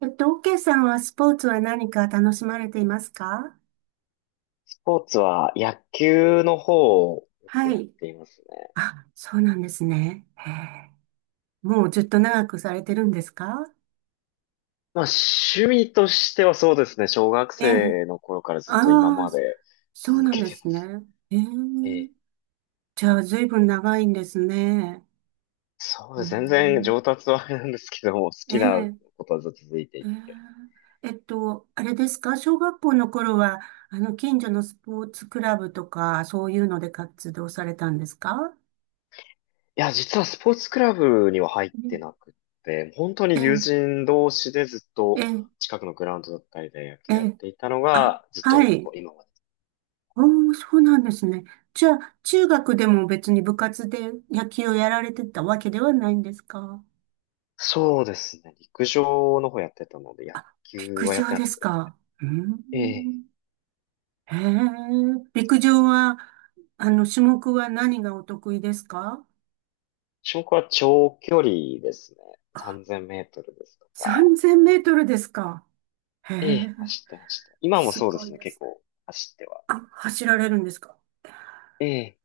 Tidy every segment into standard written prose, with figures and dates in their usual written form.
OK さんはスポーツは何か楽しまれていますか？スポーツは野球の方をよくはやっい。ていますね。あ、そうなんですね。へえ。もうずっと長くされてるんですか？まあ趣味としてはそうですね、小学ええ。生の頃からずっと今ああ、まそでそう続なんけでてすますね。ええ。ね。じゃあ、ずいぶん長いんですね。そううーです、全然ん。上達はあれなんですけども、好えきなえ。ことはずっと続いていえて。え。あれですか？小学校の頃は、あの、近所のスポーツクラブとか、そういうので活動されたんですか？いや、実はスポーツクラブには入っうてん。なくって、本当えに友え、人同士でずっえとえ、近くのグラウンドだったりで野え球やっえ。ていたのあ、が、ずっはとこい。う今まで。おー、そうなんですね。じゃあ、中学でも別に部活で野球をやられてたわけではないんですか？そうですね、陸上の方やってたので、野あ、球陸はやっ上てなでかっすたです。か。うーええ。ん。へえ、陸上は、あの、種目は何がお得意ですか？ 種目は長距離ですね。3000メートルですとか。3000 メートルですか？へええ、え、走ってました。今もすそうでごいすね。で結す。構走っては。あ、走られるんですか？ええ。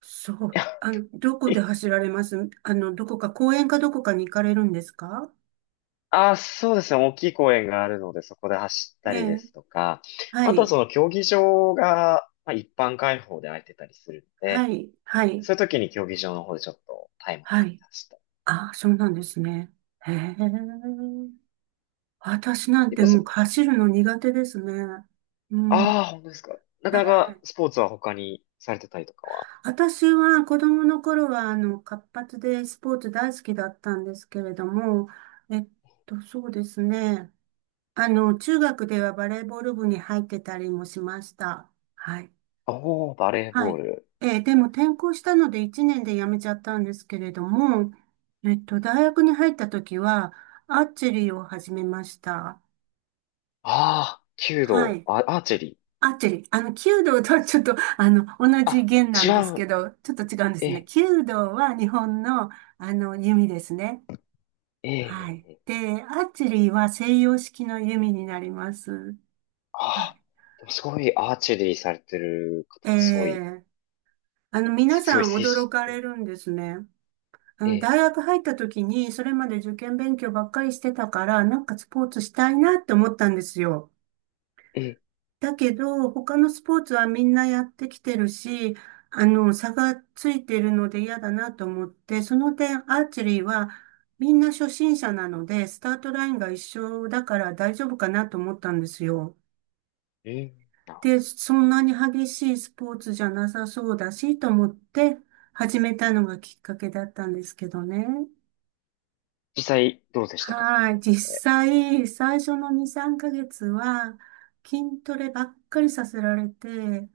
そ う。いやあの、どこでえ、走られます？あの、どこか、公園かどこかに行かれるんですか？あ、そうですね。大きい公園があるので、そこで走っえたりでえ、すとか、はあとはい。その競技場が、まあ、一般開放で空いてたりするのはで、い、はい、そういう時に競技場の方でちょっとタイムをは測っい。て走ったり。ああ、そうなんですね。へえ。私なん結て構そ、もう走るの苦手ですね。うん。ああ、本当ですか。なかはなかい。スポーツは他にされてたりとかは。私は子供の頃は、あの、活発でスポーツ大好きだったんですけれども、えっそうですね。あの、中学ではバレーボール部に入ってたりもしました。はい。おー、バレーはボーい。ル。でも転校したので1年で辞めちゃったんですけれども、大学に入った時は、アーチェリーを始めました。ああ、弓は道、い。あ、アーチェリー。アーチェリー。あの、弓道とはちょっと、あの、同じあ、弦な違んですけう。ど、ちょっと違うんでえすね。え、弓道は日本の、あの、弓ですね。えはい。え、ええ、で、アーチェリーは西洋式の弓になります。あはあ、でもすごいアーチェリーされてる方、い。すごい、あの、皆強さいん精驚かれ神。るんですね。あえの、大え、学入った時に、それまで受験勉強ばっかりしてたから、なんかスポーツしたいなって思ったんですよ。ええ、だけど、他のスポーツはみんなやってきてるし、あの、差がついてるので嫌だなと思って、その点、アーチェリーはみんな初心者なので、スタートラインが一緒だから大丈夫かなと思ったんですよ。ええ、うんな、で、そんなに激しいスポーツじゃなさそうだし、と思って始めたのがきっかけだったんですけどね。実際どうでしたか、されはてい。み実て。際、最初の2、3ヶ月は、筋トレばっかりさせられて、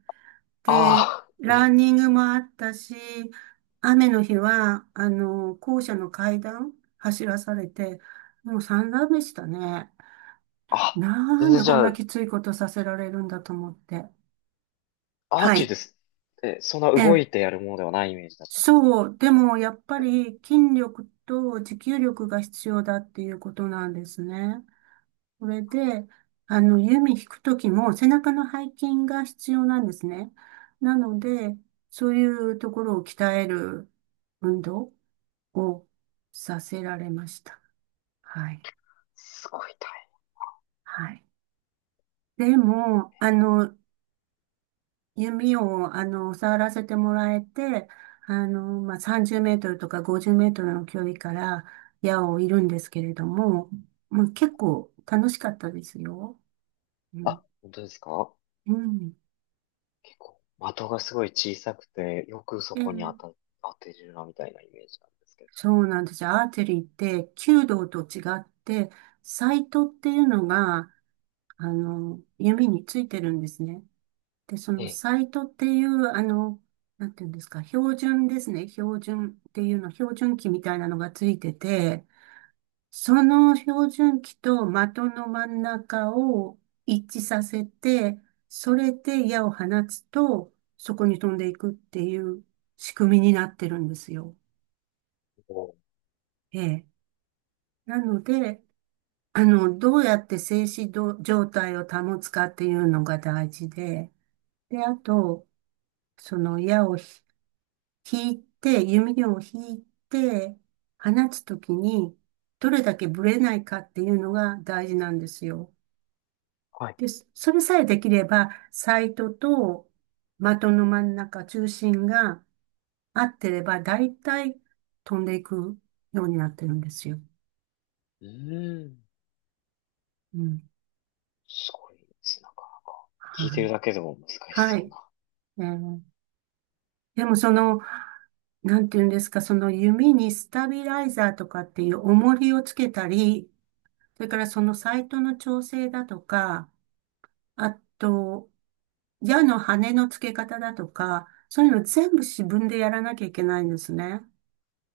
で、ああ、えランえ、ニングもあったし、雨の日は、あの、校舎の階段走らされて、もう散々でしたね。あ、な全ん然でじこんゃなあ、きついことさせられるんだと思って。アーはチェリーい。です。え、そんなえ動え。いてやるものではないイメージだったんですか。そう。でも、やっぱり筋力と持久力が必要だっていうことなんですね。それで、あの、弓引くときも背中の背筋が必要なんですね。なので、そういうところを鍛える運動をさせられました。はい。すごい大変。はい。でも、あの、弓を、あの、触らせてもらえて、あの、まあ、30メートルとか50メートルの距離から矢を射るんですけれども、まあ、結構楽しかったですよ。うん。あ、本当ですか？うん。結構、的がすごい小さくて、よくそこに当えた、え。当てるな、みたいなイメージなんですけど。そうなんですよ。アーチェリーって弓道と違って、サイトっていうのが、あの、弓についてるんですね。で、そえのえ、サイトっていう、あの、なんていうんですか、標準ですね。標準っていうの、標準器みたいなのがついてて、その標準器と的の真ん中を一致させて、それで矢を放つと、そこに飛んでいくっていう仕組みになってるんですよ。おー、ええ。なので、あの、どうやって静止状態を保つかっていうのが大事で、で、あと、その矢を引いて、弓矢を引いて、放つときに、どれだけブレないかっていうのが大事なんですよ。はい。で、それさえできれば、サイトと的の真ん中、中心が合ってれば、大体飛んでいくようになってるんですよ。うーん。うん。すごいですね。なんか、聞いてはるい。だけでも難しはそうい。な。えーでもその、なんていうんですか、その弓にスタビライザーとかっていう重りをつけたり、それからそのサイトの調整だとか、あと、矢の羽の付け方だとか、そういうの全部自分でやらなきゃいけないんですね。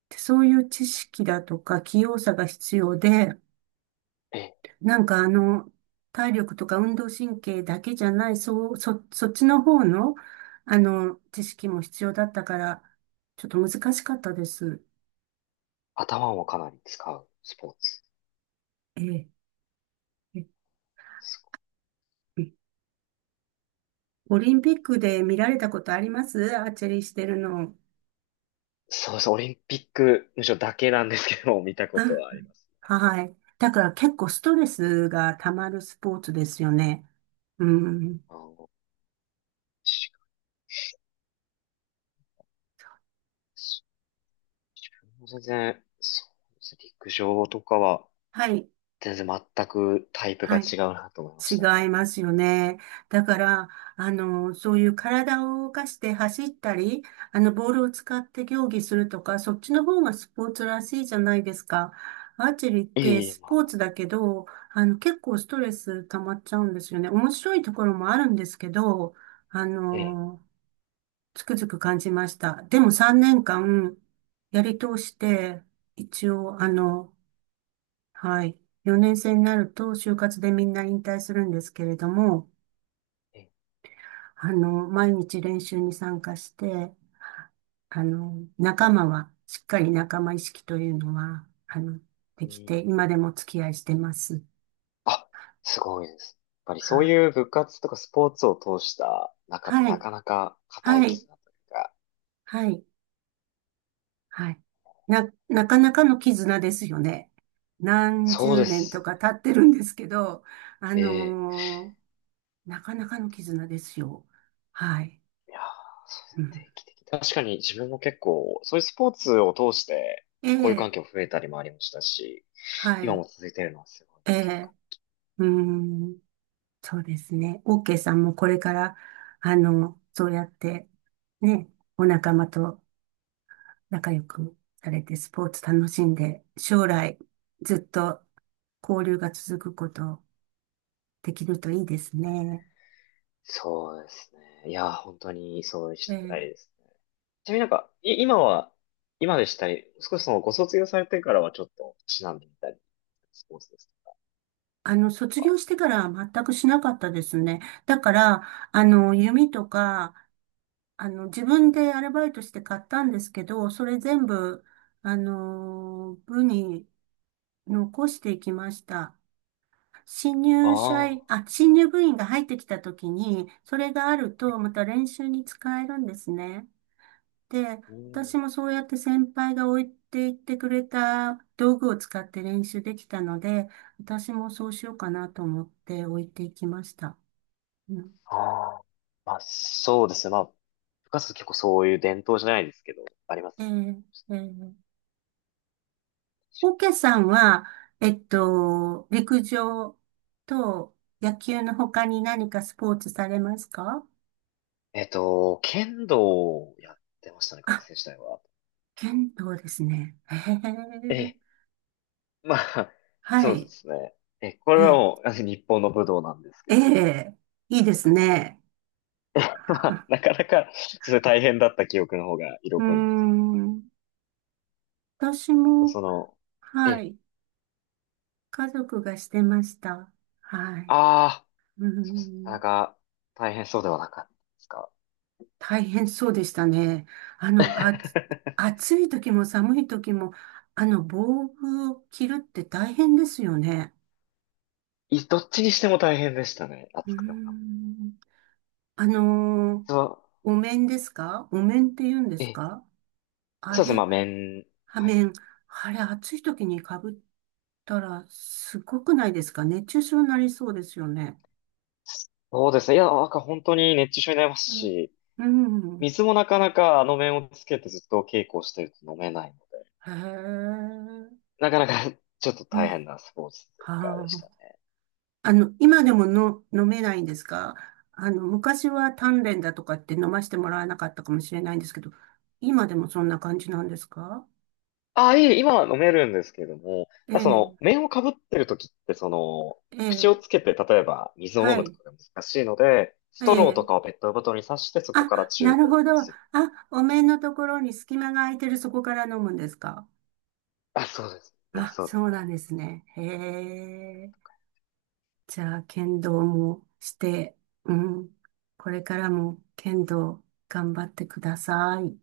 でそういう知識だとか器用さが必要で、え、なんかあの、体力とか運動神経だけじゃない、そう、そっちの方の、あの、知識も必要だったから、ちょっと難しかったです。頭もかなり使うスポーツ。ええ、えすごい。え。オリンピックで見られたことあります？アーチェリーしてるの。そうです。オリンピック、むしろだけなんですけど、見たことあ、はあります。はい。だから結構ストレスが溜まるスポーツですよね。うん。あの、確かに自分も全然、そうですね陸上とかは、はい。全然全くタイプがはい。違うなと思いま違したいね。ますよね。だから、あの、そういう体を動かして走ったり、あの、ボールを使って競技するとか、そっちの方がスポーツらしいじゃないですか。アーチェリーってええ、スまあ、ポーツだけど、あの、結構ストレス溜まっちゃうんですよね。面白いところもあるんですけど、あええ、の、つくづく感じました。でも3年間やり通して、一応、あの、はい、4年生になると就活でみんな引退するんですけれども、ええ、あの、毎日練習に参加して、あの、仲間は、しっかり仲間意識というのは、あの、でうきて、ん。今でもお付き合いしてます。あ、すごいです。やっぱりはそうい。いう部活とかスポーツを通した中ってはない。かなか固いはい。絆というか、はい。はい。なかなかの絆ですよね。何そう十で年すとね。か経ってるんですけど、あええ、のーなかなかの絆ですよ。はい。いやー、そうですうねん、定期的に確かに自分も結構、そういうスポーツを通して、えこういう環え、境増えたりもありましたし、は今い。も続いてるのはすごいえ強化。え、うん。そうですね。オーケーさんもこれから、あの、そうやって、ね、お仲間と仲良くされて、スポーツ楽しんで、将来、ずっと交流が続くことできるといいですね。そうですね。いやー、本当にそうしたえいえ。ですね。ちなみになんか、い、今は、今でしたり、少しそのご卒業されてからはちょっと、しなんでみたり、スポーツです。あの、卒業してからは全くしなかったですね。だから、あの、弓とか、あの、自分でアルバイトして買ったんですけど、それ全部、あの、部に残していきました。新入社員、ああ、あ、新入部員が入ってきたときに、それがあると、また練習に使えるんですね。で、う私ん。もそうやって先輩が置いていってくれた道具を使って練習できたので、私もそうしようかなと思って置いていきました。うん。ああ、まあそうですね。まあ、部活結構そういう伝統じゃないですけど、ありまえすよ。ーえー、オケさんは、陸上と野球の他に何かスポーツされますか？剣道をやってましたね、学あ、生時代は。剣道ですね。へええ。え、まあ、はそうでい。すね。え、これはえ、もう、日本の武道なんですけえど。え、いいですね。まあ、な かなか、それ大変だった記憶の方がう色ー濃いんですん。私けど、も、その、はえ、い。家族がしてました。はい。ああ、うーそうですなん。かなか大変そうではなかったですか。大変そうでしたね。あの、あ、暑い時も寒い時も、あの、防具を着るって大変ですよね。いどっちにしても大変でしたね。うー暑くても寒くん。あのてーも。そお面ですか？お面って言うんでう、すええ、か？あそうですね、れ、まあ、麺、ははい。面。あれ、暑い時に被ったら、すごくないですか？熱中症になりそうですよね。そうですね。いや、なんか本当に熱中症になりますうんし、うん。水もなかなかあの麺をつけてずっと稽古をしてると飲めないので、へえ。なかなか ちょっとう大ん。変なスポーツというかでしはたね。あ。あの、今でもの飲めないんですか？あの、昔は鍛錬だとかって飲ましてもらわなかったかもしれないんですけど、今でもそんな感じなんですか？ああ、いえ、今は飲めるんですけれども、えただそえ、の、麺をかぶってる時って、その、え口をつえ、けて、例えば水を飲はむとい、かが難しいので、スえトローとえ。かをペットボトルに刺して、そこあ、からチュなーるトほど。あ、する。お面のところに隙間が空いてる、そこから飲むんですか？あ、そうですね、あ、そうでそうなす。んですね。へえ。じゃあ、剣道もして、うん。これからも剣道頑張ってください。